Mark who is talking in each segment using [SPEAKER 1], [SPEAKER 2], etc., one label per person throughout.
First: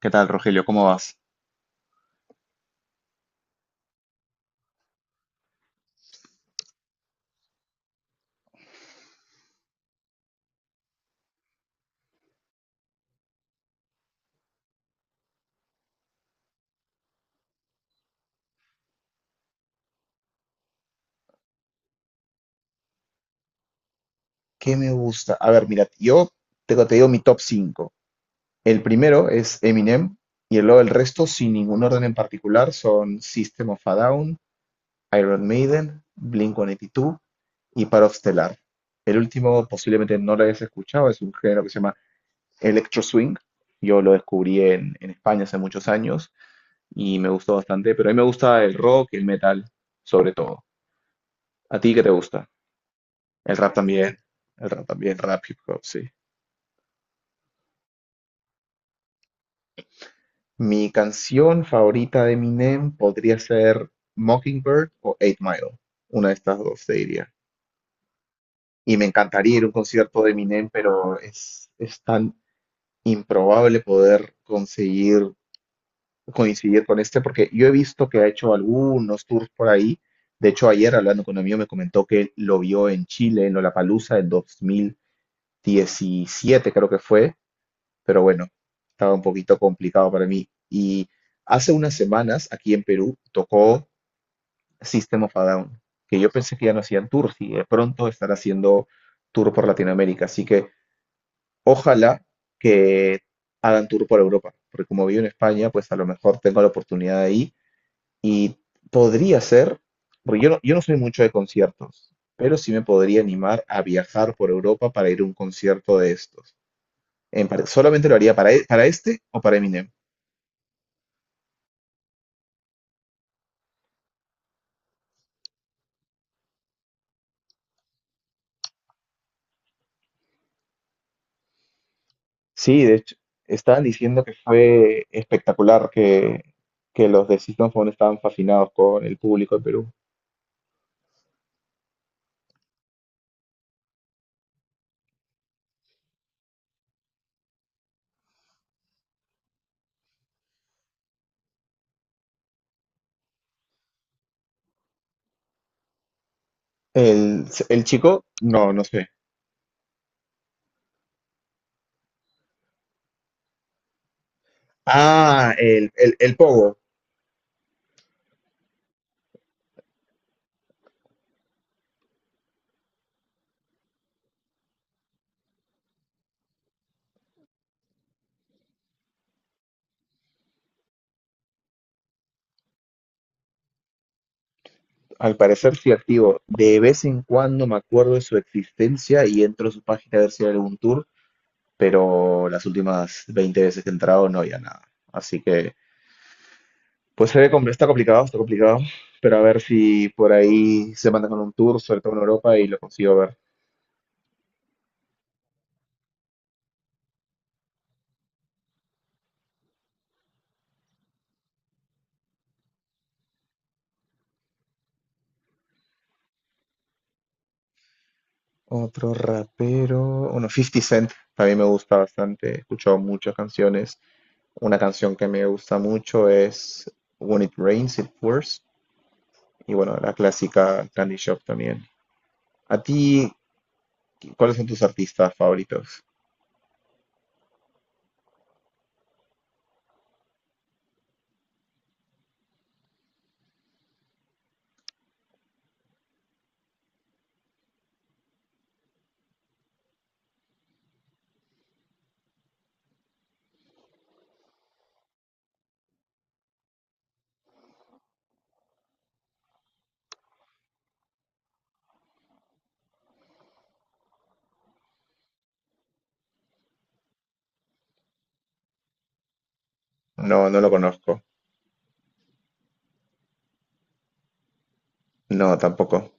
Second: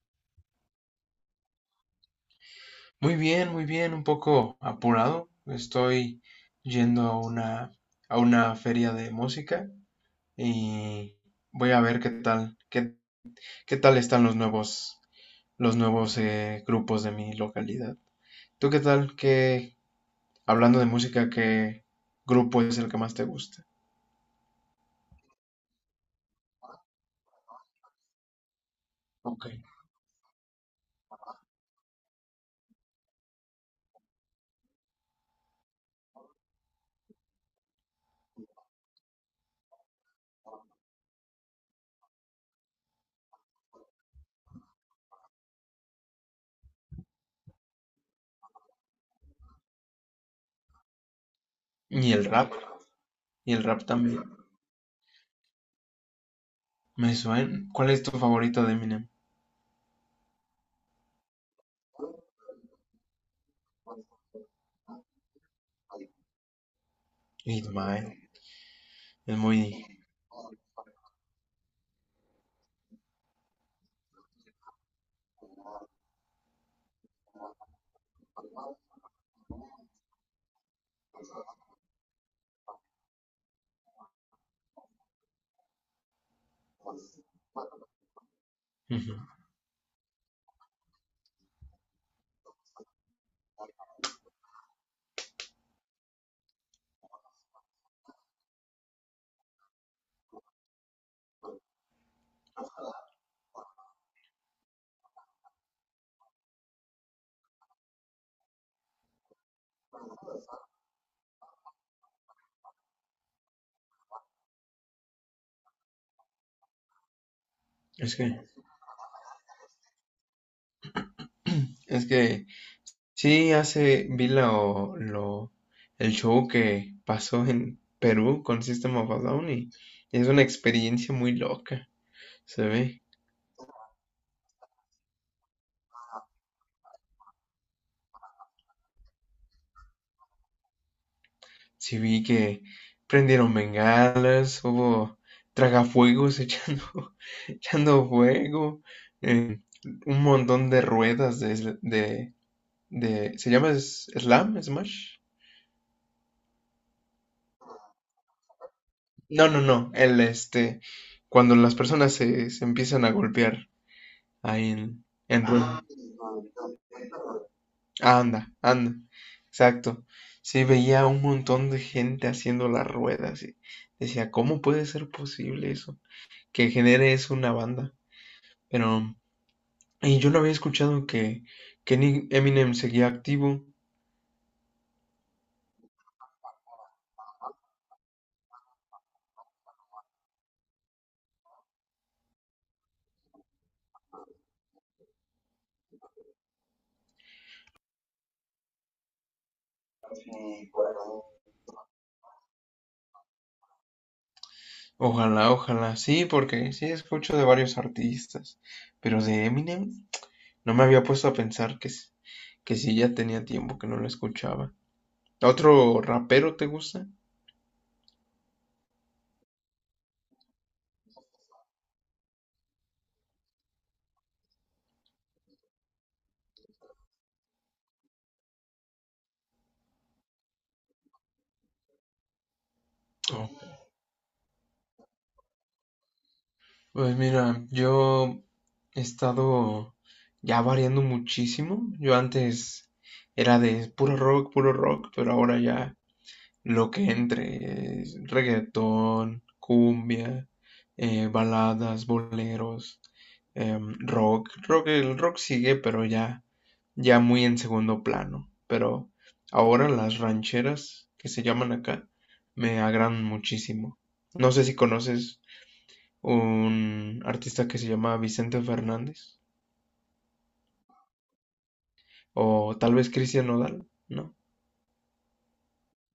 [SPEAKER 1] ¿Qué tal, Rogelio? ¿Cómo vas?
[SPEAKER 2] Muy bien, un poco apurado. Estoy yendo a una feria de música y voy a ver qué tal, qué tal están los nuevos grupos de mi localidad. ¿Tú qué tal? ¿Qué, hablando de música, qué grupo es el que más te gusta?
[SPEAKER 1] ¿Qué me gusta? A ver, mira, yo te digo mi top 5. El primero
[SPEAKER 2] Ok.
[SPEAKER 1] es Eminem y luego el resto, sin ningún orden en particular, son System of a Down, Iron Maiden, Blink-182 y Paro Stellar. El último posiblemente no lo hayas escuchado, es un género que se llama Electro Swing. Yo lo descubrí en España hace muchos años y me gustó bastante, pero a mí me gusta el rock y el metal, sobre todo. ¿A ti qué te
[SPEAKER 2] Y el
[SPEAKER 1] gusta?
[SPEAKER 2] rap, y
[SPEAKER 1] El
[SPEAKER 2] el
[SPEAKER 1] rap
[SPEAKER 2] rap
[SPEAKER 1] también,
[SPEAKER 2] también.
[SPEAKER 1] el rap también, rap, hip hop, sí.
[SPEAKER 2] Me suena. ¿Cuál es tu favorito de Eminem?
[SPEAKER 1] Mi canción favorita de Eminem podría ser Mockingbird o Eight Mile, una de estas dos, te diría.
[SPEAKER 2] It's Mine.
[SPEAKER 1] Y me
[SPEAKER 2] Es
[SPEAKER 1] encantaría ir a un
[SPEAKER 2] muy.
[SPEAKER 1] concierto de Eminem, pero es tan improbable poder conseguir coincidir con este, porque yo he visto que ha hecho algunos tours por ahí. De hecho, ayer hablando con un amigo me comentó que lo vio en Chile, en Lollapalooza del 2017, creo que fue, pero bueno, estaba
[SPEAKER 2] Ujú.
[SPEAKER 1] un poquito complicado para mí. Y hace unas semanas aquí en Perú tocó System of a Down, que yo pensé que ya no hacían tours y de pronto estará haciendo tour por Latinoamérica. Así que ojalá que hagan tour por Europa, porque como vivo en España, pues a lo mejor tengo la oportunidad ahí y podría ser, porque yo no soy mucho de conciertos, pero sí me podría animar a viajar por Europa para ir a un concierto de estos. Solamente lo
[SPEAKER 2] Es que,
[SPEAKER 1] haría para, para este o para Eminem.
[SPEAKER 2] es que sí, el show que pasó en Perú con System of a Down y es una experiencia muy loca, se
[SPEAKER 1] Sí, de
[SPEAKER 2] ve.
[SPEAKER 1] hecho, estaban diciendo que fue espectacular, que los de System Phone estaban fascinados con el público de Perú.
[SPEAKER 2] Sí vi que prendieron bengalas, hubo tragafuegos echando, echando fuego, eh, un montón de ruedas de ¿se llama slam, smash?
[SPEAKER 1] El, el chico, no, no sé.
[SPEAKER 2] No, no, no, el este, cuando las personas se empiezan a golpear ahí en
[SPEAKER 1] Ah,
[SPEAKER 2] ruedas.
[SPEAKER 1] el Pogo,
[SPEAKER 2] Anda, anda, exacto. Sí, veía un montón de gente haciendo las ruedas y decía, ¿cómo puede ser posible eso? Que genere eso una banda. Pero, y yo no había escuchado que Eminem seguía activo.
[SPEAKER 1] al parecer sí activo. De vez en cuando me acuerdo de su existencia y entro a su página a ver si hay algún tour, pero las últimas 20 veces que he entrado no había nada. Así que, pues se ve, está complicado, pero a ver si por ahí se mandan con un tour, sobre todo en Europa, y lo consigo ver.
[SPEAKER 2] Ojalá, ojalá, sí, porque sí escucho de varios artistas, pero de Eminem no me había puesto a pensar que sí ya tenía tiempo que no lo escuchaba. ¿Otro rapero te gusta?
[SPEAKER 1] Otro rapero, bueno, Fifty Cent, también me gusta bastante, he escuchado muchas canciones. Una canción que me gusta mucho es When It Rains, It Pours, y bueno, la clásica Candy Shop también. ¿A ti, cuáles son tus artistas favoritos?
[SPEAKER 2] Pues mira, yo he estado ya variando muchísimo. Yo antes era de puro rock, pero ahora ya lo que entre es reggaetón, cumbia, baladas, boleros, rock. Rock, el rock sigue, pero ya muy en segundo plano. Pero ahora las rancheras que se llaman acá me agradan muchísimo. No sé si conoces un artista que se llama Vicente Fernández
[SPEAKER 1] No, no lo conozco.
[SPEAKER 2] o tal vez Cristian Nodal, ¿no?
[SPEAKER 1] No, tampoco.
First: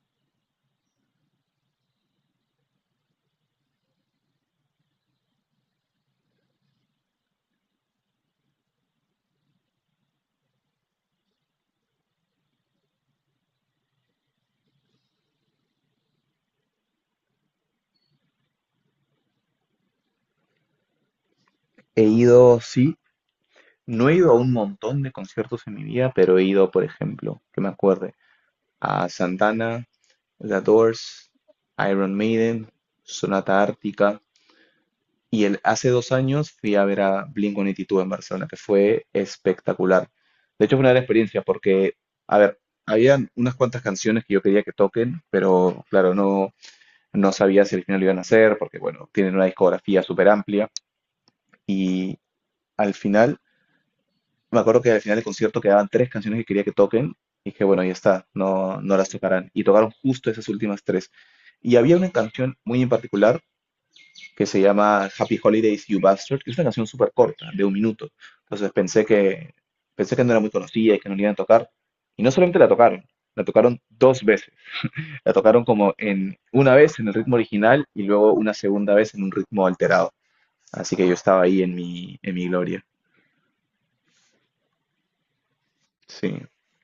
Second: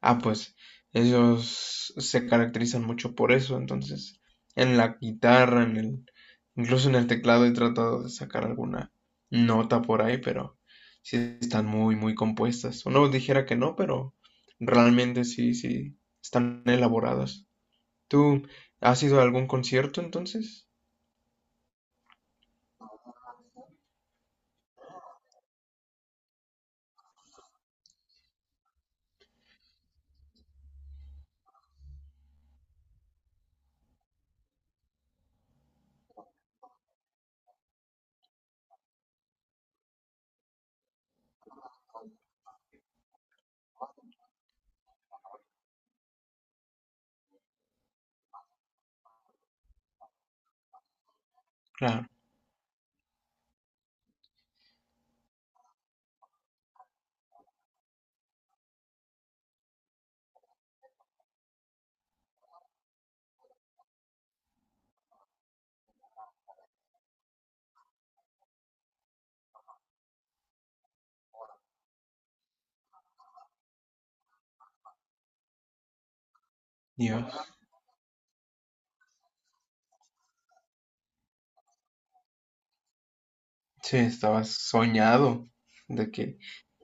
[SPEAKER 2] Ah, pues ellos se caracterizan mucho por eso, entonces en la guitarra, incluso en el teclado he tratado de sacar alguna nota por ahí, pero sí están muy, muy compuestas. Uno dijera que no, pero realmente sí, sí, están elaboradas. ¿Tú has ido a algún concierto entonces?
[SPEAKER 1] He ido, sí, no he ido a un montón de conciertos en mi vida, pero he ido, por ejemplo, que me acuerde, a Santana, The Doors, Iron Maiden, Sonata Ártica. Hace 2 años fui a ver a Blink-182 en Barcelona, que fue espectacular. De hecho, fue una gran experiencia porque, a ver, habían unas cuantas canciones que yo quería que toquen, pero claro, no, no sabía si al final lo iban a hacer, porque bueno, tienen una discografía súper amplia.
[SPEAKER 2] Claro.
[SPEAKER 1] Y al final, me acuerdo que al final del concierto quedaban tres canciones que quería que toquen, y dije, bueno, ya está, no, no las tocarán. Y tocaron justo esas últimas tres. Y había una canción muy en particular que se llama Happy Holidays You Bastard, que es una canción súper corta, de 1 minuto. Entonces pensé que, no era muy conocida y que no la iban a tocar. Y no solamente la tocaron dos veces. La tocaron como en una vez en el ritmo
[SPEAKER 2] Dios.
[SPEAKER 1] original y luego una segunda vez en un ritmo alterado. Así que yo estaba ahí en mi gloria.
[SPEAKER 2] Sí, estabas soñado de
[SPEAKER 1] Sí.
[SPEAKER 2] que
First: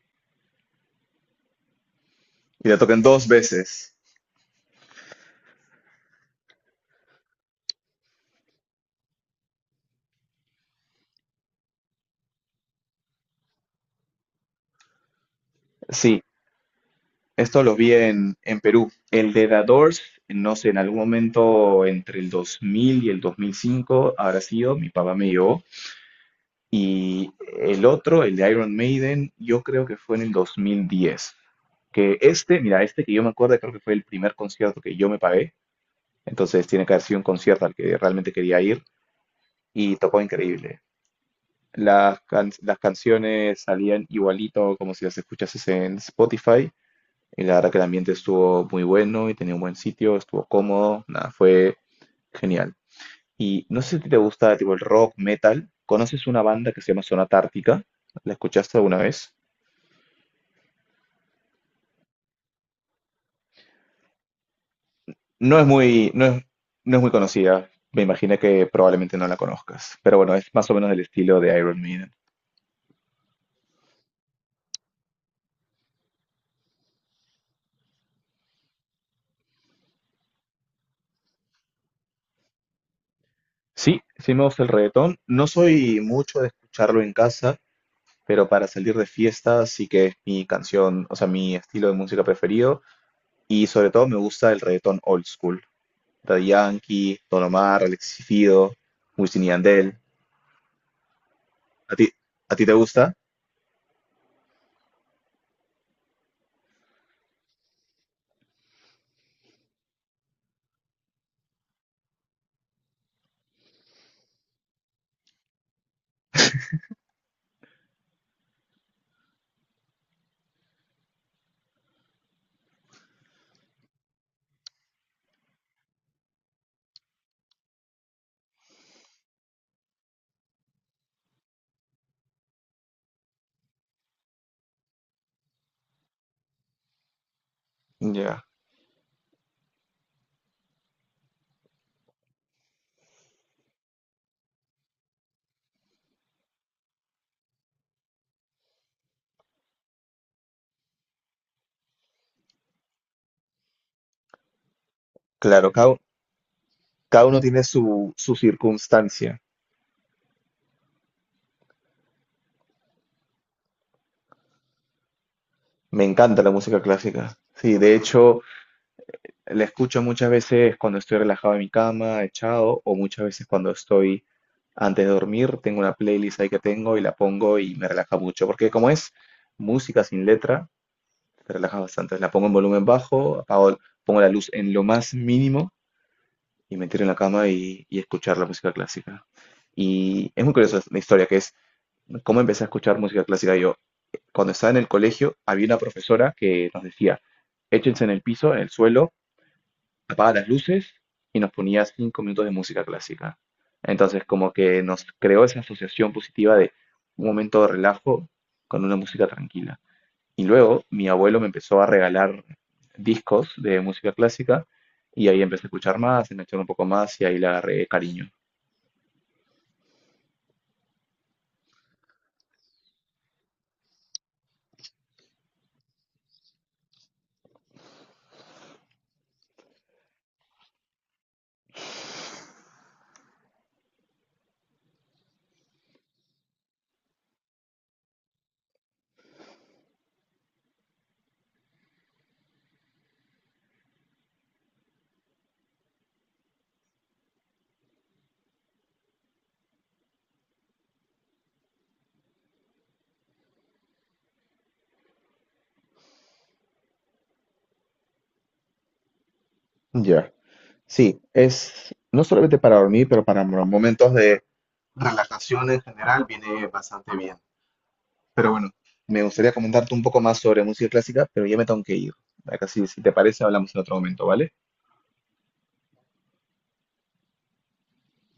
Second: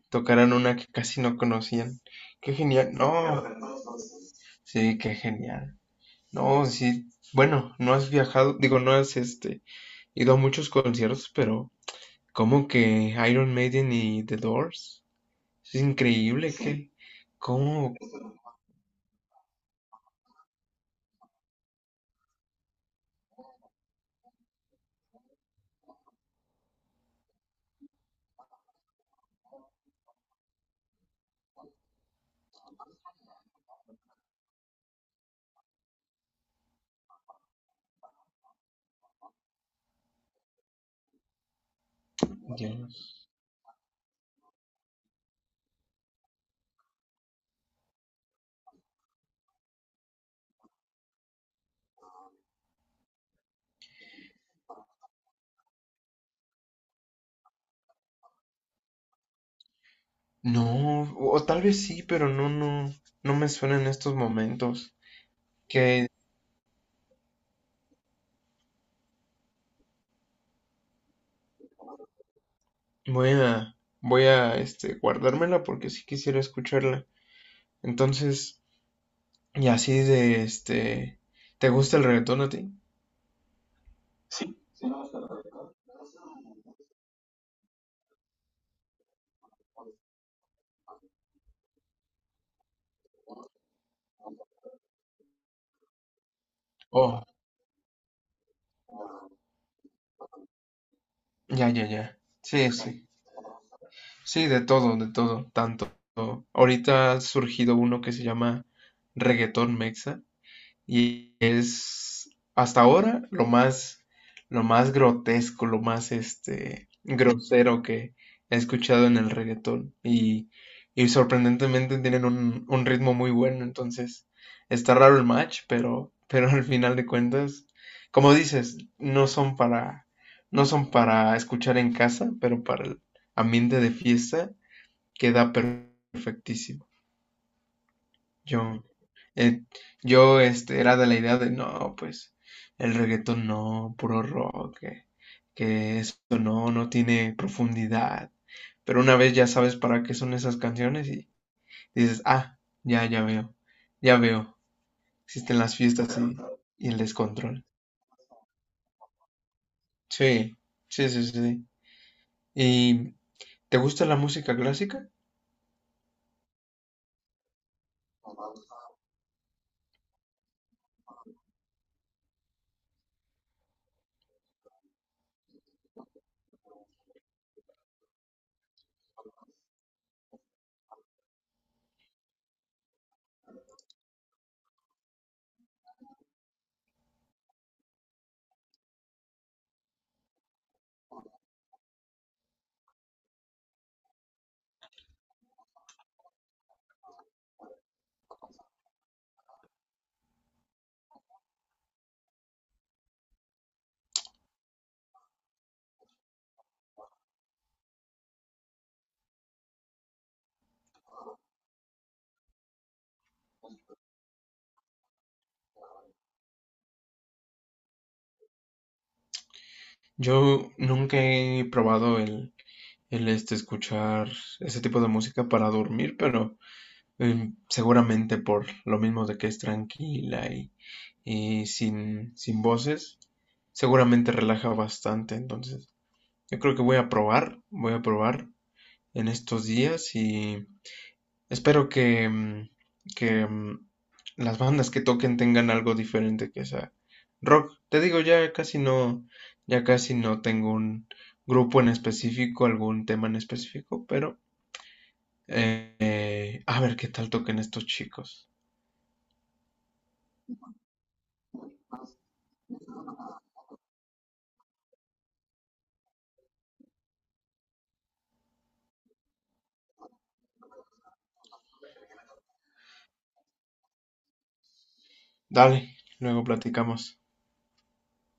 [SPEAKER 2] tocaran una que casi no conocían. ¡Qué
[SPEAKER 1] Y la
[SPEAKER 2] genial!
[SPEAKER 1] tocan dos
[SPEAKER 2] No,
[SPEAKER 1] veces.
[SPEAKER 2] sí, qué genial. No, sí, bueno, no has viajado, digo, no has este, ido a muchos conciertos, pero ¿como que Iron Maiden y The Doors? Es
[SPEAKER 1] Sí,
[SPEAKER 2] increíble que,
[SPEAKER 1] esto lo vi
[SPEAKER 2] ¿cómo?
[SPEAKER 1] en Perú. El de The Doors, no sé, en algún momento entre el 2000 y el 2005 habrá sido, mi papá me llevó. Y el otro, el de Iron Maiden, yo creo que fue en el 2010. Que este, mira, este que yo me acuerdo, creo que fue el primer concierto que yo me pagué. Entonces tiene que haber sido un concierto al que realmente quería ir y tocó increíble. Las
[SPEAKER 2] Dios.
[SPEAKER 1] canciones salían igualito como si las escuchases en Spotify. Y la verdad que el ambiente estuvo muy bueno y tenía un buen sitio, estuvo cómodo, nada, fue genial. Y no sé si te gusta tipo el rock, metal. ¿Conoces una banda que se llama Zona Tártica? ¿La escuchaste alguna vez?
[SPEAKER 2] No, o tal vez sí, pero no me suena en estos momentos.
[SPEAKER 1] No es
[SPEAKER 2] Que
[SPEAKER 1] muy, no es, no es muy conocida. Me imaginé que probablemente no la conozcas. Pero bueno, es más o menos del estilo de Iron Maiden.
[SPEAKER 2] guardármela porque sí quisiera escucharla. Entonces, y así de este. ¿Te gusta el reggaetón a ti?
[SPEAKER 1] Sí, sí me gusta el reggaetón. No soy mucho de escucharlo en casa, pero para salir de fiesta sí que es mi canción, o sea, mi estilo de música preferido. Y sobre todo me gusta el reggaetón old school. Daddy Yankee,
[SPEAKER 2] Oh,
[SPEAKER 1] Don Omar, Alexis Fido, Wisin y Yandel.
[SPEAKER 2] ya, ya,
[SPEAKER 1] ¿A ti,
[SPEAKER 2] ya.
[SPEAKER 1] a ti te
[SPEAKER 2] Sí,
[SPEAKER 1] gusta?
[SPEAKER 2] sí. Sí, de todo, de todo. Tanto. Ahorita ha surgido uno que se llama reggaetón mexa. Y es hasta ahora lo más grotesco, lo más este, grosero que he escuchado en el reggaetón. Y sorprendentemente tienen un ritmo muy bueno, entonces está raro el match, pero, pero al final de cuentas, como dices, no son para escuchar en casa, pero para el ambiente de fiesta queda perfectísimo.
[SPEAKER 1] Ya.
[SPEAKER 2] Yo, eh, yo este, era de la idea de, no, pues el reggaetón no, puro rock, que esto no, no tiene profundidad. Pero una vez ya sabes para qué son esas canciones y dices, ah, ya, ya veo, ya veo, existen
[SPEAKER 1] Claro,
[SPEAKER 2] las fiestas y el
[SPEAKER 1] cada uno tiene
[SPEAKER 2] descontrol.
[SPEAKER 1] su circunstancia.
[SPEAKER 2] Sí, sí, sí, sí. ¿Y te gusta la música clásica?
[SPEAKER 1] Me encanta la música clásica. Sí, de hecho, la escucho muchas veces cuando estoy relajado en mi cama, echado, o muchas veces cuando estoy antes de dormir. Tengo una playlist ahí que tengo y la pongo y me relaja mucho. Porque como es música sin letra, te relaja bastante. La pongo en volumen bajo, apago, pongo la luz en lo más mínimo y me tiro en la cama y escuchar la música clásica. Y es muy curiosa la historia que cómo empecé a escuchar música clásica yo. Cuando estaba en el colegio, había una profesora que nos decía, échense en el piso, en el suelo, apaga las luces y nos ponía 5 minutos de música clásica. Entonces, como que nos creó esa asociación positiva de un momento de relajo con una música tranquila. Y luego mi abuelo me empezó a regalar discos de música clásica y ahí empecé a escuchar más, a echar un poco más y ahí le agarré cariño.
[SPEAKER 2] Yo nunca he probado escuchar ese tipo de música para dormir, pero... seguramente por lo mismo de que es tranquila y sin voces, seguramente relaja bastante. Entonces, yo creo que voy a probar en estos días y espero que mm, las bandas que toquen tengan algo diferente que sea rock. Te digo, ya casi no tengo un grupo en específico, algún tema en específico, pero eh, a ver qué tal toquen estos chicos.
[SPEAKER 1] Ya. Sí, es no solamente para dormir, pero para momentos de relajación en general viene bastante bien. Pero bueno, me gustaría comentarte un poco más sobre música clásica, pero ya me tengo que ir. Acá sí, si te parece, hablamos en otro momento, ¿vale?
[SPEAKER 2] Dale, luego platicamos.